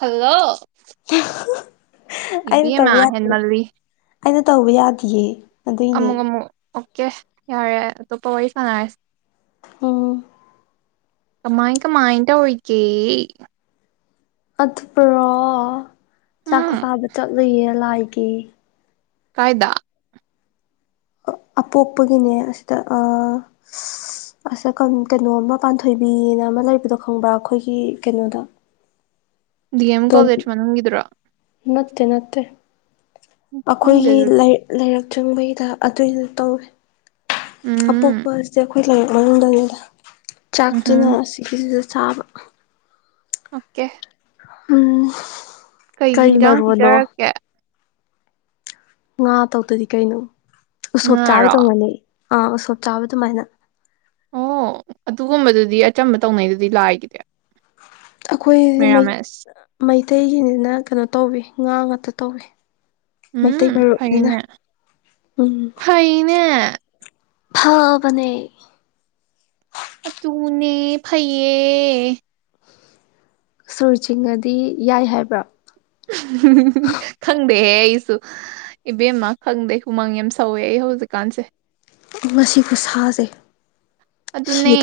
Hello ꯑꯩꯅ ꯏꯕꯦꯝꯃ ꯇꯧꯕ ꯌꯥꯗꯦ ꯍꯦꯟꯃꯜꯂꯤ ꯑꯩꯅ ꯇꯧꯕ ꯌꯥꯗꯌꯦ ꯑꯃꯨꯛ ꯑꯃꯨꯛ ꯑꯣꯀꯦ ꯌꯥꯔꯦ ꯑꯇꯣꯞꯄ ꯋꯥꯔꯤ ꯁꯥꯟꯅꯔꯁꯤꯦ ꯎꯝ ꯀꯃ ꯏꯀ ꯃꯥ ꯏꯟꯇ ꯍꯏꯀꯦ ꯑꯗꯨꯄ꯭ꯔꯣ ꯆꯥꯛ ꯎꯝ ꯆꯥꯕ ꯆꯠꯂꯨꯌꯦ ꯂꯥꯏꯒꯤ ꯀꯥꯏꯗ ꯑꯄꯣꯛꯄꯒꯤꯅꯦ ꯑꯁꯤꯗ ꯑꯁ ꯀꯩꯅꯣ ꯑꯃ ꯄꯥꯟꯊꯣꯏꯕꯤꯅ ꯑꯃ ꯂꯩꯕꯗꯣ ꯈꯪꯕ꯭ꯔꯥ ꯑꯩꯈꯣꯏꯒꯤ ꯀꯩꯅꯣꯗ ꯗꯤ ꯑꯦꯝ ꯗꯣꯝ ꯀꯣꯂꯦꯖ ꯃꯅꯨꯡꯈꯤꯗ꯭ꯔꯥ ꯅꯠꯇꯦ ꯅꯠꯇꯦ ꯈꯪꯗꯦ ꯑꯩꯈꯣꯏꯒꯤꯛ ꯑꯗꯨꯗꯤ ꯂꯩꯔꯛ ꯆꯨꯝꯕꯩꯗ ꯑꯗꯨꯏꯗ ꯇꯧꯋꯦ ꯎꯝ ꯑꯄꯣꯛꯄ ꯑꯁꯤꯦ ꯑꯩꯈꯣꯏ ꯂꯥꯏꯔꯤꯛ ꯃꯅꯨꯡꯗꯅꯤꯗ ꯎꯝꯍꯨꯝ ꯆꯥꯛꯇꯨꯅ ꯁꯤꯒꯤꯁꯤꯗ ꯆꯥꯕ ꯑꯣꯀꯦ ꯎꯝ ꯀꯩ ꯀꯔꯤ ꯍꯤꯟꯖꯥꯡ ꯃꯔꯔꯑꯣꯅꯣ ꯄꯤꯖꯔꯛꯀꯦ ꯉꯥ ꯇꯧꯗꯗꯤ ꯀꯩꯅꯣ ꯎꯁꯣꯞ ꯉꯥꯔꯣ ꯆꯥꯕꯗꯧ ꯃꯥꯜꯜꯂꯤ ꯑꯥ ꯎꯁꯣꯞ ꯆꯥꯕ ꯑꯗꯨꯃꯥꯏꯅ ꯑꯣ ꯑꯗꯨꯒꯨꯝꯕꯗꯨꯗꯤ ꯑꯆꯝꯕ ꯇꯧꯅꯩꯗꯨꯗꯤ ꯂꯥꯏꯈꯤꯗ ꯑꯩꯈꯣꯏꯗꯤ ꯃꯩꯇꯩꯒꯤꯅꯤꯅ ꯀꯩꯅꯣ ꯇꯧꯋꯤ ꯉꯥ ꯉꯥꯛꯇ ꯇꯧꯏ ꯃꯩꯇꯩ ꯎꯝ ꯃꯔꯨꯞꯅꯤꯅ ꯐꯩꯅꯦ ꯎꯝ ꯐꯩꯅꯦ ꯐꯥꯎꯕꯅꯦ ꯐ ꯇꯨꯡꯅꯦ ꯐꯩꯏ ꯁꯨꯔ ꯆꯤꯡꯉꯗꯤ ꯌꯥꯏ ꯍꯥꯏꯕ꯭ꯔꯥ ꯈꯪꯗꯦꯍꯦ ꯑꯩꯁꯨ ꯏꯕꯦꯝꯃ ꯈꯪꯗꯦ ꯍꯨꯃꯥꯡ ꯌꯥꯝ ꯁꯧꯋꯦ ꯑꯩ ꯗꯨꯀꯥꯟꯁꯦ ꯃꯁꯤꯕꯨ ꯁꯥꯖꯩ ꯑꯗꯨꯅꯦ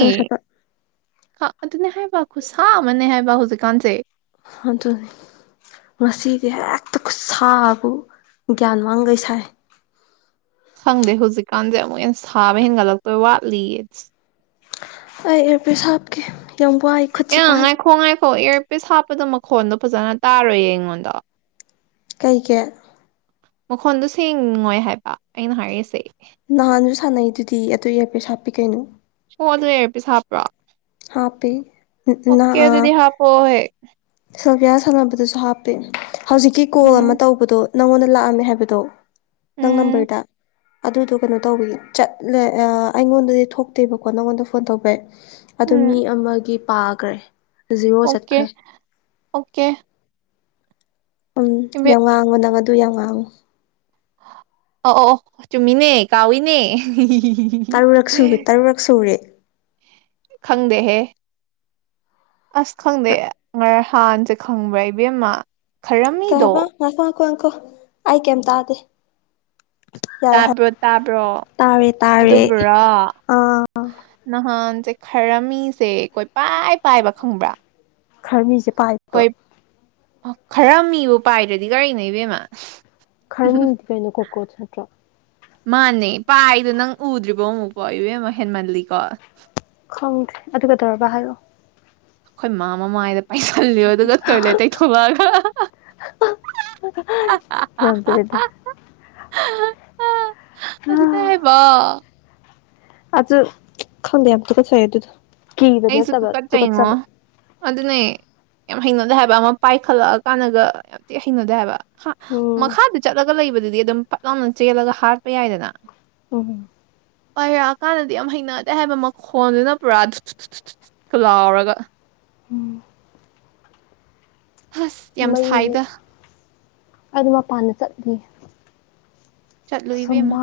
ꯑꯗꯨꯅꯦ ꯍꯥꯏꯕ ꯈꯨꯠꯁꯥ ꯑꯃꯅꯦ ꯍꯥꯏꯕ ꯍꯧꯖꯤꯛꯀꯥꯟꯁꯦ ꯑꯗꯨ ꯑꯗꯨ ꯉꯁꯤꯗꯤ ꯍꯦꯛꯇ ꯈꯨꯠ ꯁꯥꯥꯕꯨ ꯒ꯭ꯌꯥꯟ ꯃꯥꯡꯈꯩ ꯁꯥꯏ ꯈꯪꯗꯦ ꯍꯧꯖꯤꯛꯀꯥꯟꯁꯦ ꯑꯃꯨꯛ ꯍꯩꯅ ꯁꯥꯕ ꯍꯦꯟꯒꯠꯂꯛꯇꯣꯏ ꯋꯥꯠꯂꯤ ꯏꯠꯁ ꯑꯩ ꯄ ꯁꯥꯞꯀꯦ ꯑ ꯉꯥꯏꯈꯣ ꯉꯥꯏꯈꯣ ꯏꯌꯥꯔꯄꯤꯤꯁ ꯍꯥꯞꯄꯗꯣ ꯃꯈꯣꯟꯗꯣ ꯐꯖꯅ ꯇꯥꯔꯣꯏꯌꯦ ꯑꯩꯉꯣꯟꯗ ꯀꯩꯀꯦ ꯃꯈꯣꯟꯗꯣ ꯁꯦꯡꯉꯣꯏ ꯍꯥꯏꯕ ꯑꯩꯅ ꯍꯥꯏꯔꯤꯁꯦ ꯅꯍꯥꯟꯁꯨ ꯁꯥꯟꯅꯩꯗꯨꯗꯤ ꯑꯗꯨ ꯑꯄꯁ ꯍꯥꯞꯄꯤ ꯀꯩꯅꯣ ꯑꯣ ꯑꯗꯨ ꯂꯩꯔ ꯄꯤꯁ ꯍꯥꯞꯄ꯭ꯔꯣ ꯍꯥꯞꯄꯤ ꯑꯣꯀꯦ ꯑꯗꯨꯗꯤ ꯍꯥꯞꯄꯑꯣꯍꯦ ꯁꯜꯐꯤꯌꯥ ꯁꯥꯟꯅꯕꯗꯨꯁꯨ ꯍꯥꯞꯄꯦ ꯍꯧꯖꯤꯛꯀꯤ ꯀꯣꯜ ꯑꯃ ꯎꯝ ꯇꯧꯕꯗꯣ ꯅꯪꯉꯣꯟꯗ ꯂꯥꯛꯑꯝꯃꯦ ꯍꯥꯏꯕꯗꯣ ꯇꯪꯝ ꯎꯝ ꯄꯏꯇꯥ ꯑꯗꯨꯗꯣ ꯀꯩꯅꯣ ꯇꯧꯕꯒꯤ ꯆꯠꯂꯦ ꯑꯩꯉꯣꯟꯗꯗꯤ ꯊꯣꯛꯇꯦꯕꯀꯣ ꯅꯪꯉꯣꯟꯗ ꯐꯣꯟ ꯇꯧꯕ ꯑꯗꯨ ꯎꯝ ꯃꯤ ꯑꯃꯒꯤ ꯄꯥꯈ꯭ꯔꯦ ꯖꯤꯔꯣ ꯑꯣꯀꯦ ꯆꯠꯈ꯭ꯔꯦ ꯑꯣꯀꯦ ꯎꯝ ꯏꯕꯦ ꯌꯥꯝ ꯉꯥꯡꯉꯨ ꯅꯪ ꯑꯗꯨ ꯌꯥꯝ ꯉꯥꯡꯉꯨ ꯑꯣ ꯑꯣ ꯆꯨꯝꯃꯤꯅꯦ ꯀꯥꯎꯏꯅꯦ ꯇꯔꯨꯔꯛ ꯁꯨꯔꯦ ꯇꯔꯨꯔꯛ ꯁꯨꯔꯦ ꯈꯪꯗ ꯍꯦ ꯑꯁ ꯈꯪꯗꯦ ꯉꯔ ꯍꯥꯟꯁꯦ ꯈꯪꯕ꯭ꯔꯥ ꯏꯕꯦꯝꯃ ꯀꯩ ꯍꯥꯏꯕ ꯈꯔꯝꯃꯤꯗꯣ ꯉꯈ ꯉꯀꯣꯪꯈꯣ ꯑꯩ ꯀꯩꯝ ꯇꯥꯗꯦ ꯌꯥꯔꯦ ꯍꯥꯏ ꯇꯥꯕ꯭ꯔꯣ ꯇꯥꯕ꯭ꯔꯣ ꯇꯥꯔꯦ ꯇꯥꯔꯦ ꯑꯗꯨꯕꯨꯔꯣ ꯑꯥ ꯅꯍꯥꯟ ꯁꯦ ꯈꯔ ꯃꯤꯁꯦ ꯑꯩꯈꯣꯏ ꯄꯥꯏ ꯄꯥꯏꯕ ꯈꯪꯕ꯭ꯔꯥ ꯈꯔ ꯃꯤꯁꯦ ꯄꯥꯏꯄ ꯈꯔ ꯃꯤꯕꯨ ꯄꯥꯏꯗ꯭ꯔꯗꯤ ꯀꯒꯥꯔꯤ ꯅ ꯏꯕꯦꯝꯃ ꯈꯔꯃꯤꯗꯤ ꯀꯩꯅꯣ ꯀꯣꯀ꯭ꯔꯣꯁ ꯅꯠꯇ꯭ꯔꯣ ꯃꯥꯅꯦ ꯄꯥꯏꯗꯣ ꯅꯪ ꯎꯗ꯭ꯔꯤꯕꯣ ꯑꯃꯨꯛꯀꯣ ꯏꯕꯦꯝ ꯑꯃ ꯍꯦꯟꯃꯜꯂꯤꯀꯣ ꯈꯪꯗ꯭ꯔꯦ ꯑꯗꯨꯒ ꯀꯩꯗꯧꯔꯕ ꯍꯥꯏꯔꯛꯑꯣ ꯑꯩꯈꯣꯏ ꯃꯥ ꯃꯃꯥꯏꯗ ꯄꯩꯁꯜꯂꯤꯣ ꯑꯗꯨꯒ ꯇꯣꯏꯂꯦꯠ ꯇꯩ ꯊꯣꯛꯣꯂꯛꯑꯒ ꯅꯣꯡꯗ꯭ꯔꯦꯗ ꯑꯗꯨ ꯇꯥꯏ ꯋꯥ ꯑꯖ ꯈꯪꯗꯦ ꯌꯥꯝꯝ ꯇ ꯀꯁ ꯑꯗꯨꯗ ꯑꯩꯁꯨꯛꯇ ꯀꯠꯥꯏꯉꯣ ꯑꯗꯨꯗꯅꯦ ꯌꯥꯝ ꯍꯩꯅꯗꯦ ꯍꯥꯏꯕ ꯑꯃ ꯄꯥꯏꯈꯠꯂꯛꯑ ꯀꯥꯟꯗꯒ ꯌꯥꯝ ꯊꯤ ꯍꯩꯅꯗꯦ ꯍꯥꯏꯕ ꯎꯝ ꯃꯈꯥꯗ ꯆꯠꯂꯒ ꯂꯩꯕꯗꯨꯗꯤ ꯑꯗꯨꯝ ꯄꯠ ꯂꯥꯎꯅ ꯆꯦꯜꯂꯒ ꯍꯥꯠꯄ ꯌꯥꯏꯗꯅ ꯑ ꯄꯥꯏꯔꯛꯑꯀꯥꯟꯗꯗꯤ ꯌꯥꯝ ꯍꯩꯅꯗꯦ ꯍꯥꯏꯕ ꯃꯈꯣꯟꯗꯨꯅ ꯄꯨꯔꯥ ꯀ ꯂꯥꯎꯔꯒ ꯎꯝ ꯑꯁ ꯌꯥꯝ ꯃꯩꯁꯦ ꯁꯥꯏꯗ ꯑꯗꯨ ꯃꯄꯥꯟꯗ ꯆꯠꯂꯤ ꯆꯠꯂꯨꯕꯦꯝꯃ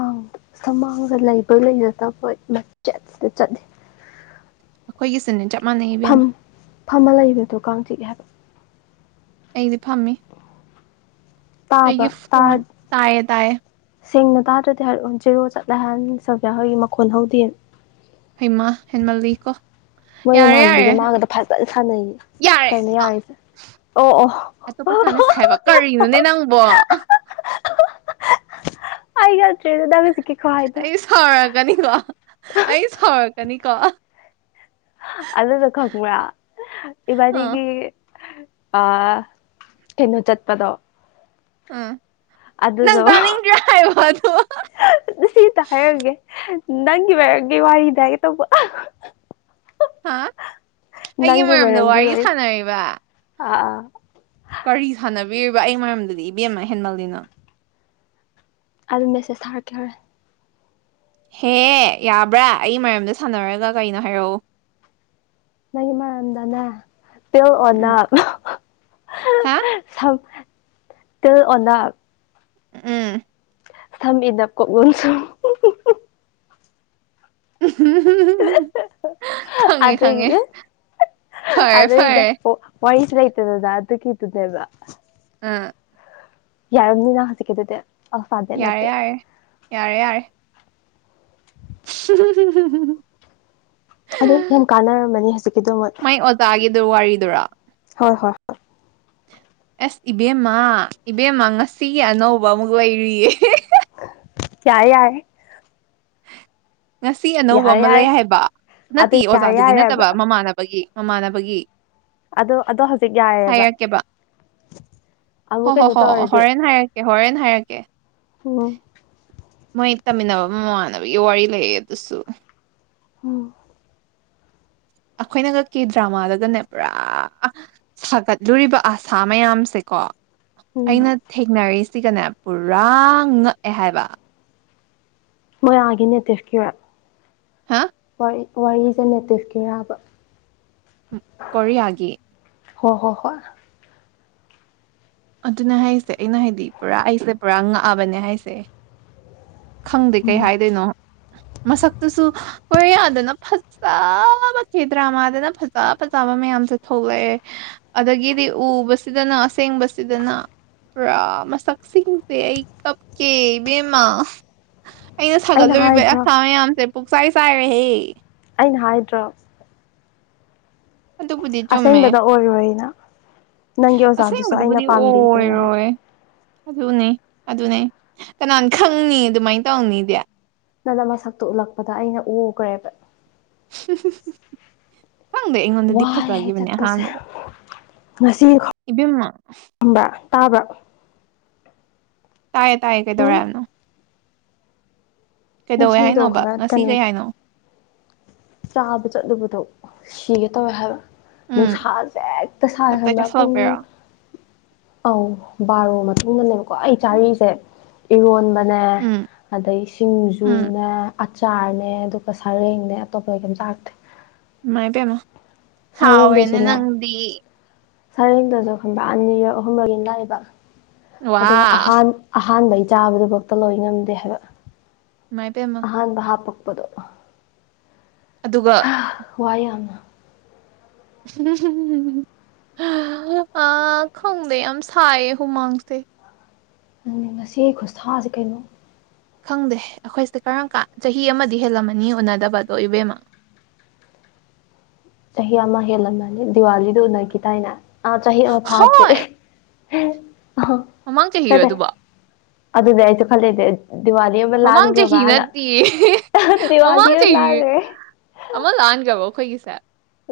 ꯁꯃꯥꯡꯗ ꯂꯩꯕ ꯂꯩꯅꯗꯕ ꯃꯆꯦꯠꯁꯤꯗ ꯆꯠꯂꯤ ꯑꯩꯈꯣꯏꯒꯤ ꯁꯤꯟꯅꯤ ꯆ ꯐꯝ ꯐꯝꯃ ꯂꯩꯕꯗꯣ ꯀꯥꯡ ꯆꯤꯛꯑꯦ ꯍꯥꯏꯕ ꯑꯩꯗꯤ ꯐꯝꯃꯤ ꯇꯥꯕ꯭ꯔꯥ ꯑꯩꯒꯤ ꯐꯣꯟ ꯇꯥꯔ ꯇꯥꯌꯦ ꯇꯌꯦ ꯁꯦꯡꯅ ꯇꯥꯗ꯭ꯔꯗꯤ ꯍꯥꯏꯔꯛꯑꯣ ꯦꯔꯣ ꯆꯠꯂꯦꯍꯟ ꯁꯧꯒꯦ ꯍꯒꯤ ꯃꯈꯣꯟ ꯍꯧꯗꯦ ꯍꯩꯃ ꯍꯦꯟꯃꯜꯂꯤꯀꯣ ꯃꯣꯏ ꯌꯥꯔꯦ ꯌꯥꯔꯦ ꯃꯃꯥꯟꯕꯤꯒꯦ ꯃꯥꯥꯡꯒꯗ ꯐꯖ ꯌꯥꯔꯦ ꯀꯅꯤ ꯑ ꯑꯔꯤꯁ ꯑꯣ ꯑꯣ ꯑꯇꯣꯞꯄ ꯁꯥꯟꯅꯁ ꯍꯥꯏꯕ ꯀꯔꯤꯅꯣꯅꯦ ꯅꯪꯕꯣ ꯑꯩꯒ ꯑꯩ ꯁꯥꯎꯔꯛꯀꯅꯤꯀꯣ ꯑꯩ ꯁꯥꯎꯔꯛꯀꯅꯤꯀꯣ ꯑꯗꯨꯗꯗ ꯀꯃꯂ ꯏꯕꯗꯤꯒꯤ ꯑ ꯀꯩꯅꯣ ꯆꯠꯄꯗꯣ ꯑꯥ ꯅꯪ ꯑꯗꯨꯗꯣ ꯇꯥꯅꯤꯡꯗ꯭ꯔꯦ ꯍꯥꯏꯕꯗꯣ ꯅꯪꯤꯕꯦ ꯋꯥꯏꯗꯒꯦ ꯇꯄ ꯍꯥ ꯑꯩꯒꯤ ꯅꯪꯒꯤ ꯃꯔꯝꯗ ꯃꯔꯝꯗꯤ ꯋꯥꯔꯤ ꯑꯣꯏ ꯁꯥꯟꯅꯔꯤꯕ ꯑ ꯑꯥ ꯀꯔꯤ ꯁꯥꯟꯅꯕꯤꯔꯤꯕ ꯑꯩ ꯃꯔꯝꯗꯨꯗꯤ ꯏꯕꯦꯝꯅꯍꯦꯟꯃꯜꯂꯤꯅꯣ ꯑꯗꯨꯝ ꯃꯦꯁꯦꯁ ꯁꯥꯔꯛꯀꯦꯧꯔꯦ ꯍꯦꯍ ꯌꯥꯕ꯭ꯔꯥ ꯑꯩ ꯃꯔꯝꯗ ꯁꯥꯟꯅꯔꯒ ꯀꯩꯅꯣ ꯍꯥꯏꯔꯛꯎ ꯅꯒꯤ ꯃꯥꯝꯗꯅꯦ ꯇꯦꯦꯜꯋꯥꯅꯥ ꯎꯝ ꯍꯥ ꯇ ꯑꯣꯅ ꯎꯝ ꯊꯝ ꯏꯗ ꯀꯣꯒꯟꯁꯨꯨꯝ ꯍ ꯑꯗ ꯏ ꯐꯔꯦ ꯑꯗ ꯐꯔꯦ ꯏꯗꯣꯏꯁ ꯆꯗꯗ ꯑꯗꯨ ꯀ ꯏ ꯑꯗꯨꯗꯦꯕ ꯍ ꯌꯥꯔꯝꯅꯤ ꯅ ꯍꯖꯤꯤꯗꯗꯤ ꯌꯥꯔꯦ ꯌꯥꯔꯦ ꯌꯥꯔꯦ ꯌꯥꯔꯦ [unintelligible] ꯑꯗꯩ ꯌꯥꯝ ꯀꯥꯟꯅꯔꯃꯅꯤ ꯍꯧꯖꯤꯛꯀꯤꯗꯃꯛ ꯑꯗꯨ ꯋꯥꯔꯤꯗꯨꯔꯥ ꯍ ꯍ ꯍ ꯑꯦꯁ ꯏꯕꯦꯝꯃ ꯏꯕꯦꯝꯃ ꯉꯁꯤꯒꯤ ꯑꯅꯧꯕ ꯑꯃꯨꯛ ꯂꯩꯔꯤꯨꯔꯤꯌꯦ ꯀꯌꯥ ꯌꯥꯏ ꯉꯁꯤ ꯑꯅꯧꯕ ꯑꯃ ꯌꯥꯔꯦ ꯂꯩ ꯍꯥꯏꯕ ꯑꯗꯨ ꯅꯠꯇꯦ ꯌꯥꯔꯦ ꯑꯣꯖꯥꯗꯨꯒꯤ ꯌꯥꯔꯦꯕ ꯅꯠꯇꯕ ꯃꯃꯥꯟꯅꯕꯒꯤ ꯃꯃꯥꯟꯅꯕꯒꯤ ꯑꯣ ꯑꯗꯣ ꯍꯧꯖꯤꯛ ꯌꯥꯏꯑꯕ ꯍꯥꯏꯔꯛꯀꯦꯕ ꯍꯣ ꯍꯣ ꯍꯣ ꯍ ꯍꯣꯔꯦꯟ ꯍꯥꯏꯔꯛꯀꯦ ꯍꯣꯔꯦꯟꯦꯟ ꯍꯥꯏꯔꯛꯀꯦ ꯑꯣ ꯃꯣꯏ ꯇꯝꯃꯤꯟꯅꯕ ꯃꯃꯥꯟꯅꯕꯒꯤ ꯋꯥꯔꯤ ꯂꯩꯌꯦ ꯑꯗꯨꯁꯨ ꯎ ꯑꯩꯈꯣꯏꯅ ꯀꯛꯀꯤ ꯗ꯭ꯔꯃꯥꯗꯒꯅꯦ ꯄꯨꯔꯥ ꯁꯥꯒꯠꯂꯨꯔꯤꯕ ꯑꯁꯥ ꯃꯌꯥꯝꯁꯦꯀꯣ ꯎꯝ ꯑꯩꯅ ꯊꯦꯡꯅꯔꯤꯁꯤꯒꯅꯦ ꯄꯨꯔꯥ ꯉꯛꯑꯦ ꯍꯥꯏꯕ ꯃꯣꯏꯔꯥꯒꯤ ꯅꯦꯇꯦꯁꯀꯤꯌꯔ ꯍꯥ ꯋꯥꯔꯤꯁꯦ ꯅꯦꯇꯤꯐꯀꯤꯔꯕ ꯎ ꯀꯔꯤꯌꯥꯒꯤ ꯍꯣꯏ ꯍꯣ ꯍꯣꯏ ꯑꯗꯨꯅ ꯍꯥꯏꯁꯦ ꯑꯩꯅ ꯍꯥꯏꯗꯤ ꯄꯨꯔꯥ ꯑꯩꯁꯦ ꯄꯨꯔꯥ ꯉꯛꯑꯕꯅꯦ ꯍꯥꯏꯁꯦ ꯈꯪꯗꯦ ꯀꯩ ꯎꯝ ꯍꯥꯏꯗꯣꯏꯅꯣ ꯃꯁꯛꯇꯨꯁꯨ ꯀꯣꯏꯌꯥꯗꯅ ꯐꯖ ꯐ ꯆꯦꯗ꯭ꯔꯥ ꯃꯥꯗꯅ ꯐꯖ ꯐꯖ ꯆꯥꯕ ꯃꯌꯥꯝꯁꯦ ꯊꯣꯛꯂꯛꯑꯦ ꯑꯗꯒꯤꯗꯤ ꯎꯕꯁꯤꯗꯅ ꯑꯁꯦꯡꯕꯁꯤꯗꯅ ꯄꯨ꯭ꯔꯥ ꯃꯁꯛꯁꯤꯡꯁꯦ ꯑꯩ ꯀꯞ ꯀꯦꯃ ꯑꯩꯅ ꯁꯥꯒꯠꯂꯨꯔꯤꯕ ꯑꯁꯥ ꯃꯌꯥꯝꯁꯦ ꯄꯨꯛꯆꯥꯏ ꯆꯥꯏꯔꯦꯍꯦ ꯑꯩꯅ ꯍꯥꯏꯗ꯭ꯔꯣ ꯑꯗꯨꯕꯨꯗꯤ ꯆꯨꯝꯃꯦ ꯑꯁꯦꯡꯕꯗ ꯑꯣꯏꯔꯣꯏꯅ ꯅꯪꯒꯤ ꯑꯣꯖꯥꯗꯨꯁꯨꯣ ꯑꯩꯅ ꯑꯁꯦꯡꯕꯗꯨꯕꯨꯗꯤ ꯄꯥꯝꯕꯤꯗꯦꯅ ꯍꯥꯏ ꯑꯣꯏꯔꯣꯏ ꯑꯗꯨꯅꯦ ꯑꯗꯨꯅꯦ ꯀꯅꯥꯅ ꯈꯪꯅꯤ ꯑꯗꯨꯃꯥꯏꯅ ꯇꯧꯅꯤꯗꯤ ꯅꯅ ꯃꯁꯛꯇꯨ ꯎꯠꯂꯛꯄꯗ ꯑꯩꯅ ꯎꯈ꯭ꯔꯦꯕ ꯈꯪꯗꯦ ꯑꯩꯉꯣꯟꯗꯗꯤ ꯐꯖꯒꯤꯈꯤꯕꯅꯦ ꯑꯍꯥꯟꯕꯗ ꯉꯁꯤꯕ ꯏꯕꯦꯝꯃ ꯇꯥꯕ ꯇꯥꯏꯌꯦ ꯇꯥꯏꯌꯦ ꯀꯩꯗꯧꯔꯦ ꯎꯝ ꯌꯥꯝꯅꯣ ꯉꯁꯤ ꯍꯥꯏꯅꯣꯕ ꯇꯣꯈꯕꯥ ꯉꯁꯤ ꯀꯩꯅꯣ ꯀꯩ ꯍꯥꯏꯅꯣ ꯆꯥꯕ ꯆꯠꯂꯨꯕꯗꯣ ꯁꯤꯒꯦ ꯇꯧꯋꯦ ꯍꯥꯏꯕ ꯎꯝ ꯅꯨꯡꯁꯥꯁꯦ ꯍꯦꯛꯇ ꯁꯥꯔꯦ ꯇꯞ ꯇꯥꯏ ꯈꯟꯕ ꯄꯨꯡ ꯆꯥꯁꯤꯜꯂꯛꯄꯩꯔꯣ ꯑꯥꯎ ꯥꯔꯣ ꯃꯇꯨꯡꯗꯅꯦꯕꯀꯣ ꯑꯩ ꯆꯥꯔꯤꯁꯦ ꯏꯔꯣꯟꯕ ꯅꯦ ꯎꯝ ꯑꯗꯩ ꯎꯝ ꯁꯤꯡꯖꯨꯅꯦ ꯑꯆꯥꯔꯅꯦ ꯑꯗꯨꯒ ꯁꯔꯦꯡꯅꯦ ꯑꯇꯣꯞꯄ ꯀꯩꯝꯇꯥꯥꯛꯇꯦ ꯃꯥꯏ ꯄꯦꯃ ꯍꯥꯎꯑꯣꯣꯏꯅꯦ ꯁꯔꯦꯡꯗꯨꯁꯨꯅꯦ ꯅꯪꯗꯤ ꯁꯔꯦꯡꯗꯁꯨ ꯈꯪꯕ꯭ꯔ ꯑꯅꯤꯔ ꯑꯍꯨꯝꯂꯒꯤꯅ ꯂꯥꯛꯏꯕ ꯑꯗꯨꯒ ꯋꯥ ꯑꯍ ꯑꯍꯥꯟꯕꯩ ꯆꯥꯕꯗꯨꯐꯛꯇ ꯂꯣꯏ ꯉꯝꯗꯦ ꯍꯥꯏꯕ ꯏꯃꯥꯏ ꯄꯦꯝꯃ ꯑꯍꯥꯟꯕ ꯍꯥꯞꯄꯛꯄꯗꯣ ꯑꯗꯨꯒ ꯍ꯭ꯋꯥꯏ ꯑꯃ [unintelligible] ꯑꯥ ꯈꯪꯗꯦ ꯌꯥꯝ ꯁꯥꯏꯌꯦ ꯍꯨꯃꯥꯡꯁꯦ ꯑꯗꯨꯅꯤ ꯉꯁꯤꯒꯤ ꯈꯨꯁꯥꯁꯦ ꯀꯩꯅꯣ ꯈꯪꯗꯦ ꯑꯩꯈꯣꯏꯁꯦ ꯀꯔꯝ ꯀꯥꯟ ꯆꯍꯤ ꯑꯃꯗꯤ ꯍꯦꯜꯂꯝꯃꯅꯤ ꯎꯅꯗꯕꯗꯣ ꯏꯕꯦꯝꯃ [inaudible] ꯆꯍꯤ ꯑꯃ ꯍꯦꯜꯂꯝꯃꯅꯤ ꯗꯤꯋꯥꯂꯤꯗꯨ ꯎꯅꯈꯤ ꯇꯏꯅ ꯑꯥ ꯆꯍꯤ ꯑꯃ ꯍꯣꯏ ꯐꯥꯗ‌ꯔꯤ ꯃꯃꯥꯡ ꯆꯍꯤꯔ ꯑꯗꯨꯕ‌‌ꯣ ꯑꯗꯨ ꯌꯥ ꯍꯥꯏꯁꯨꯦ ꯈꯜꯂꯤꯁ‌ꯦ ꯗꯤꯋꯥꯂꯤ ꯑꯃꯥ ꯃꯃꯥꯡ ꯆꯍꯤ ꯂꯥꯟꯒꯔꯕ ꯅꯠꯇꯤꯌꯦ ꯗꯤꯋꯥꯂꯤ ꯃꯃꯥꯡ ꯆꯍꯤ ꯂꯥꯟꯒꯔ‌ꯦ ꯑꯃ ꯂꯥꯟꯒꯦꯕ ꯑꯩꯈꯣꯏꯒꯤꯁꯦ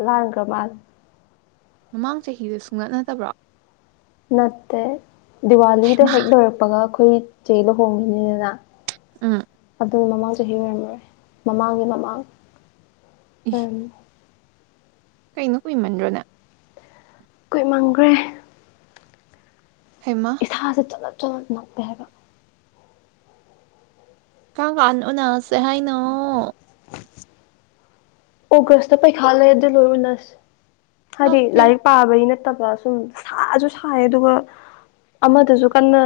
ꯂꯥꯡꯒ ꯃꯥꯜ ꯃꯃꯥꯡ ꯆꯍꯤꯗ ꯁꯨꯡꯒꯠꯅꯗꯕ꯭ꯔꯣ ꯅꯠꯇꯦ ꯗꯤꯋꯥꯂꯤꯗ ꯍꯩꯃꯥ ꯍꯦꯛ ꯂꯣꯏꯔꯛꯄꯒ ꯑꯩꯈꯣꯏ ꯆꯦ ꯂꯨ ꯍꯣꯡꯉꯤꯅꯤꯗꯅ ꯑꯥ ꯑꯗꯨꯒꯤ ꯃꯃꯥꯡ ꯆꯍꯤ ꯑꯣꯏꯔꯝꯃꯔꯦ ꯃꯃꯥꯡꯒꯤ ꯃꯃꯥꯡ ꯏ ꯑꯣꯏꯔꯝ ꯀꯩꯅꯣ ꯀꯨꯏꯃꯟꯗ꯭ꯔꯣꯅ ꯀꯣꯏ ꯃꯝꯈ꯭ꯔꯦ ꯍꯩꯃꯥ ꯏꯁꯥꯁꯦ ꯆꯠꯂꯞ ꯆꯠꯂꯞ ꯅꯞꯄꯦ ꯍꯥꯏꯕꯥ ꯀꯥꯝ ꯀꯥꯟ ꯎꯅꯁꯦ ꯍꯥꯏꯅꯣ ꯑꯣꯒꯁꯇ ꯄꯩꯈꯥ ꯂꯩ ꯑꯗꯨ ꯂꯣꯏꯔꯂꯁꯤ ꯍꯥꯏꯗꯤ ꯂꯥꯏꯔꯤꯛ ꯄꯥꯕꯩ ꯅꯠꯇ ꯐꯠꯇꯕ꯭ꯔꯥ ꯁꯨꯝ ꯁꯥꯁꯨ ꯁꯥꯏ ꯑꯗꯨꯒ ꯑꯃꯗꯨꯁꯨ ꯀꯟꯅ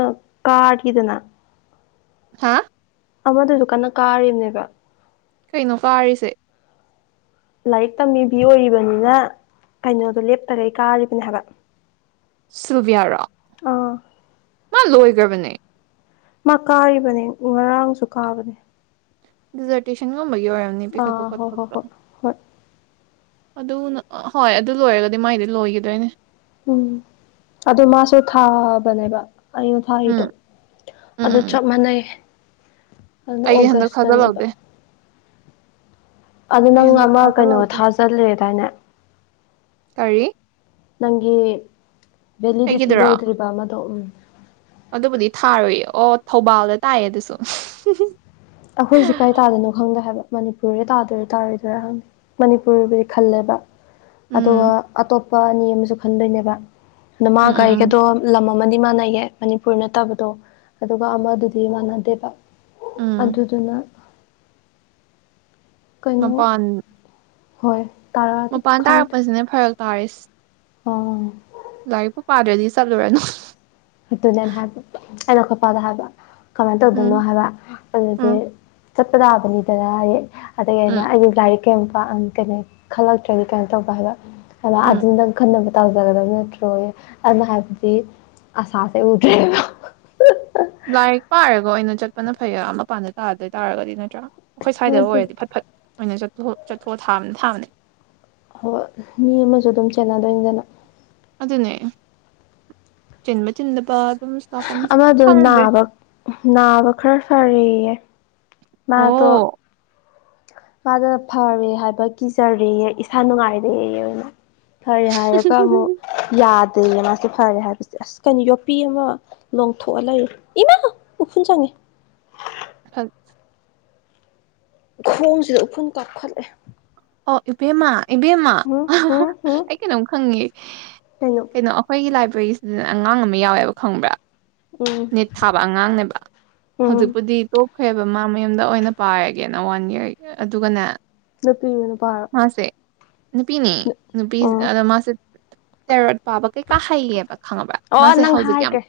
ꯀꯥꯈꯤꯗꯅ ꯍꯥꯥ ꯑꯃꯗꯨꯁꯨ ꯀꯟꯅ ꯀꯥꯔꯤꯕꯅꯦꯕ ꯀꯩꯅꯣ ꯀꯥꯔꯤꯁꯦ ꯂꯥꯏꯔꯤꯛ ꯇꯝꯃꯤꯕꯤ ꯑꯣꯏꯔꯤꯕꯅꯤꯅ ꯀꯩꯅꯣꯗꯣ ꯂꯦꯞꯇꯔꯩ ꯀꯥꯔꯤꯕꯅꯦ ꯍꯥꯏꯕ ꯁꯨꯚꯌꯔꯛ ꯑꯥ ꯃꯥ ꯂꯣꯏꯈ꯭ꯔꯕꯅꯦ ꯃꯥ ꯀꯥꯔꯤꯕꯅꯦ ꯉꯔꯥꯡꯁꯨ ꯀꯥꯕꯅꯦ ꯗꯤꯖꯔꯇꯦꯁꯟꯒꯨꯝꯕꯒꯤ ꯑꯣꯏꯔꯝꯅꯤ ꯄꯤꯈꯠꯄ ꯑꯥ ꯈꯣꯠꯇ ꯍꯣꯏ ꯍꯣꯏ ꯍꯣꯏ ꯈꯣꯠꯇꯄ ꯍꯣꯏ ꯑꯗꯨ ꯍꯣꯏ ꯑꯗꯨ ꯂꯣꯏꯔꯒꯗꯤ ꯃꯥꯏꯗꯤ ꯂꯣꯏꯈꯤꯗꯣꯏꯅꯦ ꯎꯝ ꯑꯗꯨ ꯃꯥꯁꯨ ꯊꯥꯕꯅꯦꯕ ꯑꯗꯨꯗ ꯊꯥꯔꯤꯗꯣ ꯎꯝ ꯎꯝ ꯑꯗ ꯎꯝ ꯎꯝ. ꯆꯞ ꯃꯥꯟꯅꯩꯌꯦ ꯑꯗꯨꯅ ꯑꯩꯒꯤ ꯍꯟꯗꯛ ꯑꯣꯒꯁꯇꯅꯦꯕ ꯊꯥꯖꯤꯜꯍꯧꯗꯦ ꯑꯗꯨ ꯑꯩ ꯅꯪ ꯍꯟꯗꯛ ꯑꯃ ꯀꯩꯅꯣ ꯊꯥꯖꯜꯂꯦꯗꯥꯏꯅꯦ ꯇꯔꯤ ꯅꯪꯒꯤ ꯚꯦꯂꯤꯗꯤꯇꯤ ꯂꯣꯏꯗ꯭ꯔꯤꯕ ꯑꯃꯗꯣ ꯎꯝ ꯑꯗꯨꯕꯨꯗꯤ ꯊꯥꯔꯨꯏꯌꯦ ꯑꯣ ꯊꯧꯕꯥꯜꯗ ꯇꯥꯏꯌꯦ ꯑꯗꯨꯁꯨ ꯑꯩꯈꯣꯏꯁꯦ ꯀꯥꯏ ꯇꯥꯗꯅꯣ ꯈꯪꯗꯦ ꯍꯥꯏꯕ ꯃꯅꯤꯄꯨꯔꯦ ꯇꯥꯗꯣꯏꯔ ꯇꯥꯔꯣꯏꯗꯣꯏꯔꯥꯪ ꯃꯅꯤꯄꯨꯔꯕꯨꯗꯤ ꯈꯜꯂꯦꯕ ꯑꯗꯨꯒ ꯎꯝ ꯑꯇꯣꯞꯄ ꯑꯅꯤ ꯑꯃꯁꯨ ꯈꯟꯗꯣꯏꯅꯦꯕ ꯑꯗ ꯃꯥ ꯎꯝ ꯎꯝ ꯎꯝ ꯒꯥꯔꯤꯒꯗꯣ ꯂꯝ ꯑꯃꯅꯤ ꯃꯥꯟꯅꯩꯌꯦ ꯃꯅꯤꯄꯨꯔ ꯅꯠꯇꯕꯗꯣ ꯑꯗꯨꯒ ꯑꯃꯗꯨꯗꯤ ꯃꯥꯟꯅꯗꯦꯕ ꯎꯝ ꯑꯗꯨꯗꯨꯅ ꯀꯩꯅꯣ ꯃꯄꯥꯟ ꯍꯣꯏ ꯇꯥꯔꯛꯑꯗꯤ ꯃꯄꯥꯟ ꯈꯪꯗꯦ ꯇꯥꯔꯛꯄꯁꯤꯅꯦ ꯐꯔꯛ ꯇꯥꯔꯁ ꯑꯥ ꯂꯥꯏꯔꯤꯛꯄꯨ ꯄꯥꯗ꯭ꯔꯗꯤ ꯆꯠꯂꯨꯔꯅꯨ [unintelligible] ꯀꯃꯥꯏꯅ ꯎꯝ ꯇꯧꯗꯣꯏꯅꯣ ꯍꯥꯏꯕ ꯑꯗꯨꯁꯦ ꯎꯝ ꯆꯠꯄ ꯇꯥꯕꯅꯤꯗꯅ ꯑꯗꯒꯤ ꯑꯩꯅ ꯎꯝ ꯑꯩꯒꯤ ꯂꯥꯏꯔꯤꯛ ꯀꯩꯝꯀ ꯀꯩꯅ ꯈꯜꯂꯛꯇ꯭ꯔꯗꯤ ꯀꯩꯅꯣ ꯇꯧꯕ ꯍꯥꯏꯕ ꯎꯝ ꯑꯗꯨꯅ ꯅꯪ ꯈꯟꯅꯕ ꯇꯧꯖꯒꯗꯕ ꯅꯠꯇ꯭ꯔꯣ ꯑꯗꯨꯅ ꯍꯥꯏꯕꯗꯤ ꯑꯁꯥꯁꯦ ꯎꯗ ꯂꯥꯏꯔꯤꯛ ꯄꯥꯔꯒ ꯑꯣꯏꯅ ꯆꯠꯄꯅ ꯐꯩ ꯃꯄꯥꯟꯗ ꯇꯥꯗꯣꯏ ꯇꯥꯔꯒꯗꯤ ꯅꯠꯇ꯭ꯔꯥ ꯑꯩꯈꯣꯏ ꯁ꯭ꯋꯥꯏꯗ ꯍꯣꯏ ꯑꯗꯨ ꯑꯣꯏꯔꯗꯤ ꯐꯠ ꯐꯠ ꯑꯣꯏꯅ ꯆꯠꯊꯣꯛ ꯊꯥꯕꯅ ꯊꯥꯕꯅꯦ ꯍꯣꯏ ꯃꯤ ꯑꯃꯁꯨ ꯑꯗꯨꯝ ꯆꯦꯟꯅꯗꯣꯏꯅꯤꯗꯅ ꯑꯗꯨꯅꯦ ꯆꯤꯟꯕ ꯆꯤꯟꯗꯕ ꯑꯗꯨꯝ ꯂꯥꯛꯀꯅꯤ ꯑꯃꯗꯣ ꯈꯪꯗꯦ ꯅꯥꯕ ꯅꯥꯕ ꯈꯔ ꯐꯔꯦꯌꯦ ꯃꯥꯗ ꯑꯣ ꯃꯥꯗ ꯐꯔꯦ ꯍꯥꯏꯕ ꯀꯤꯖꯔꯦ ꯏꯁꯥ ꯅꯨꯡꯉꯥꯏꯔꯦ ꯑꯣꯏꯅ ꯐꯔꯦ ꯍꯥꯏꯔꯒ ꯑꯃꯨꯛ ꯌꯥ ꯑ ꯃꯥꯁꯤꯦ ꯐꯔꯦ ꯍꯥꯏꯕꯁꯦ ꯑꯁ ꯀꯩꯅꯣ ꯌꯣꯠꯄꯤ ꯑꯃ ꯂꯣꯡꯊꯣꯛꯑ ꯂꯩꯔꯦ ꯏꯃꯥ ꯎꯐꯨꯟ ꯆꯪꯉꯦ ꯍ ꯈꯣꯡꯁꯤꯗ ꯎꯐꯨꯜ ꯀꯥꯞꯈꯠꯂꯦ ꯑꯣ ꯏꯕꯦꯝꯃ ꯏꯕꯦꯝꯃ ꯍꯨꯝ ꯍꯨꯝ ꯍꯨꯝ ꯑꯩ ꯀꯩꯅꯣꯝ ꯈꯪꯉꯦ ꯀꯩꯅꯣ ꯑꯩꯈꯣꯏꯒꯤ ꯂꯥꯏꯕ꯭ꯔꯦꯔꯤꯁꯤꯗꯅ ꯑꯉꯥꯡ ꯑꯃ ꯌꯥꯎꯋꯦꯕ ꯈꯪꯕ꯭ꯔꯥ ꯎꯝ ꯅꯤꯠ ꯊꯥꯕ ꯑꯉꯥꯡꯅꯦꯕ ꯎꯝ ꯍꯧꯖꯤꯛꯄꯨꯗꯤ ꯍꯣꯏꯦꯕ ꯃꯥ ꯃꯌꯨꯝꯗ ꯑꯣꯏꯅ ꯄꯥꯏꯔꯒꯦꯅ ꯋꯥꯟ ꯏꯌꯥꯔ ꯑꯗꯨꯒꯅꯦ ꯅꯨꯄꯤꯔꯣ ꯅꯨꯄꯥꯔꯣ ꯃꯥꯁꯦ ꯅꯨꯄꯤꯅꯤ ꯅꯨꯄꯤ ꯑꯣ ꯑꯗ ꯃꯥꯁꯦ ꯇꯦꯔꯣꯠ ꯄꯥꯕ ꯀꯩꯀꯥ ꯍꯩꯌꯦꯕ ꯈꯪꯉꯕ꯭ꯔ ꯑꯣ ꯃꯥꯁꯦ ꯅꯪ ꯍꯧꯖꯤꯛ ꯑꯃꯨꯛ ꯍꯥꯏꯈ꯭ꯔꯦ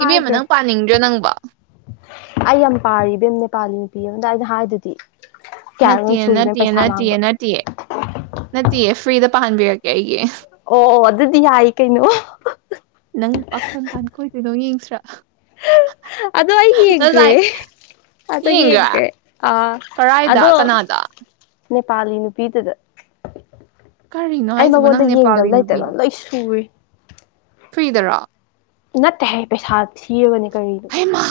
ꯍꯥꯏꯈ꯭ꯔꯦ ꯑꯩ ꯌꯥꯝ ꯄꯥꯕꯦꯝ ꯅꯦꯄꯥꯂꯤ ꯑꯗꯗꯥ ꯑꯩꯅ ꯍꯥꯏꯗꯨꯗꯤ ꯅꯠꯇꯦ ꯀꯌꯥꯅꯣꯝ ꯁꯨꯔꯤꯕꯦꯝ ꯅꯠꯇꯦ ꯄꯩꯁꯥ ꯅꯠꯇꯦꯌꯦ ꯃꯥꯡꯕ ꯅꯠꯇꯦꯌꯦ ꯅꯠꯇꯦꯌꯦ ꯐ꯭ꯔꯤꯗ ꯄꯥꯍꯟꯕꯤꯔꯛꯀꯦ ꯑꯩꯒꯤ ꯑꯣ ꯑꯣ ꯑꯗꯨꯗꯤ ꯌꯥꯏ ꯀꯩꯅꯣ ꯅꯪ ꯄꯥꯈꯪ ꯀꯥꯟꯈꯣꯏꯗꯣꯏꯅꯣ ꯌꯦꯡꯁꯤ꯭ꯔꯥ ꯑꯗꯣ ꯑꯩꯏꯒꯤ ꯌꯦꯡꯒꯦ ꯑꯗ ꯌꯦꯡꯒ꯭ꯔꯥ ꯍꯦꯒ꯭ꯔꯦ ꯑ ꯀꯔꯥꯏꯗ ꯑꯗꯣ ꯀꯅꯥꯗ ꯅꯦꯄꯥꯂꯤ ꯅꯨꯄꯤꯗꯨꯗ ꯀꯔꯤꯅꯣ ꯑꯩ ꯍꯥꯏꯁꯤꯕꯨ ꯅꯪ ꯃꯉꯣꯟꯗ ꯅꯦꯄꯥꯂꯤ ꯌꯦꯡꯗꯕ ꯂꯩꯇꯕ ꯌꯥꯝ ꯂꯣꯏ ꯁꯨꯏ ꯐꯔꯤꯗꯔꯥ ꯅꯠꯇꯦ ꯍꯥꯏ ꯄꯩꯁꯥ ꯊꯤꯔꯕꯅꯦ ꯀꯔꯤꯅꯣ ꯍꯩꯃꯥ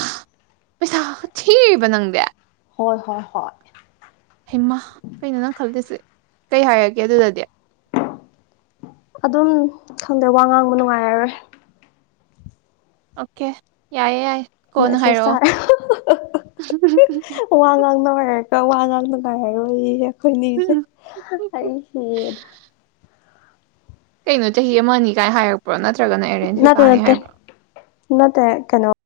ꯄꯩꯁꯥ ꯊꯤ ꯅꯪꯗꯦ ꯍꯣꯏ ꯍꯣꯏ ꯍꯣꯏ ꯍꯩꯃꯥ ꯀꯩꯅꯣ ꯅꯪ ꯈꯜꯜꯂꯤꯁꯦ ꯀꯩ ꯍꯥꯏꯔꯒꯦ ꯑꯗꯨꯗꯗꯤ ꯑꯗꯨꯝ ꯈꯪꯗꯦ ꯋꯥ ꯉꯥꯡꯕ ꯅꯨꯡꯉꯥꯏꯔꯔꯣꯏ ꯑꯣꯀꯦ ꯌꯥꯏꯑꯦ ꯌꯥꯏ ꯀꯣꯟꯅ ꯃꯦꯁꯦꯁ ꯍꯥꯏꯔꯛꯑꯣ ꯇꯥꯔꯦ ꯋꯥ ꯉꯥꯡꯅ ꯍꯥꯏꯔꯀꯦ ꯀ ꯋꯥ ꯉꯕ ꯉꯥꯏꯔꯔꯣꯏ ꯑꯩꯈꯣꯏꯅꯤꯁꯦ ꯑꯩꯁꯤꯗ ꯀꯩꯅꯣ ꯆꯍꯤ ꯑꯃ ꯑꯅꯤ ꯀꯥꯏꯅ ꯍꯥꯏꯔꯛꯄ꯭ꯔꯣ ꯅꯠꯇ꯭ꯔꯒꯅ ꯑꯦꯔꯦꯟꯖꯁꯨ ꯇꯥꯅꯤ ꯍꯥꯏꯕ꯭ꯔꯣ ꯅꯇ ꯀꯩꯅꯣ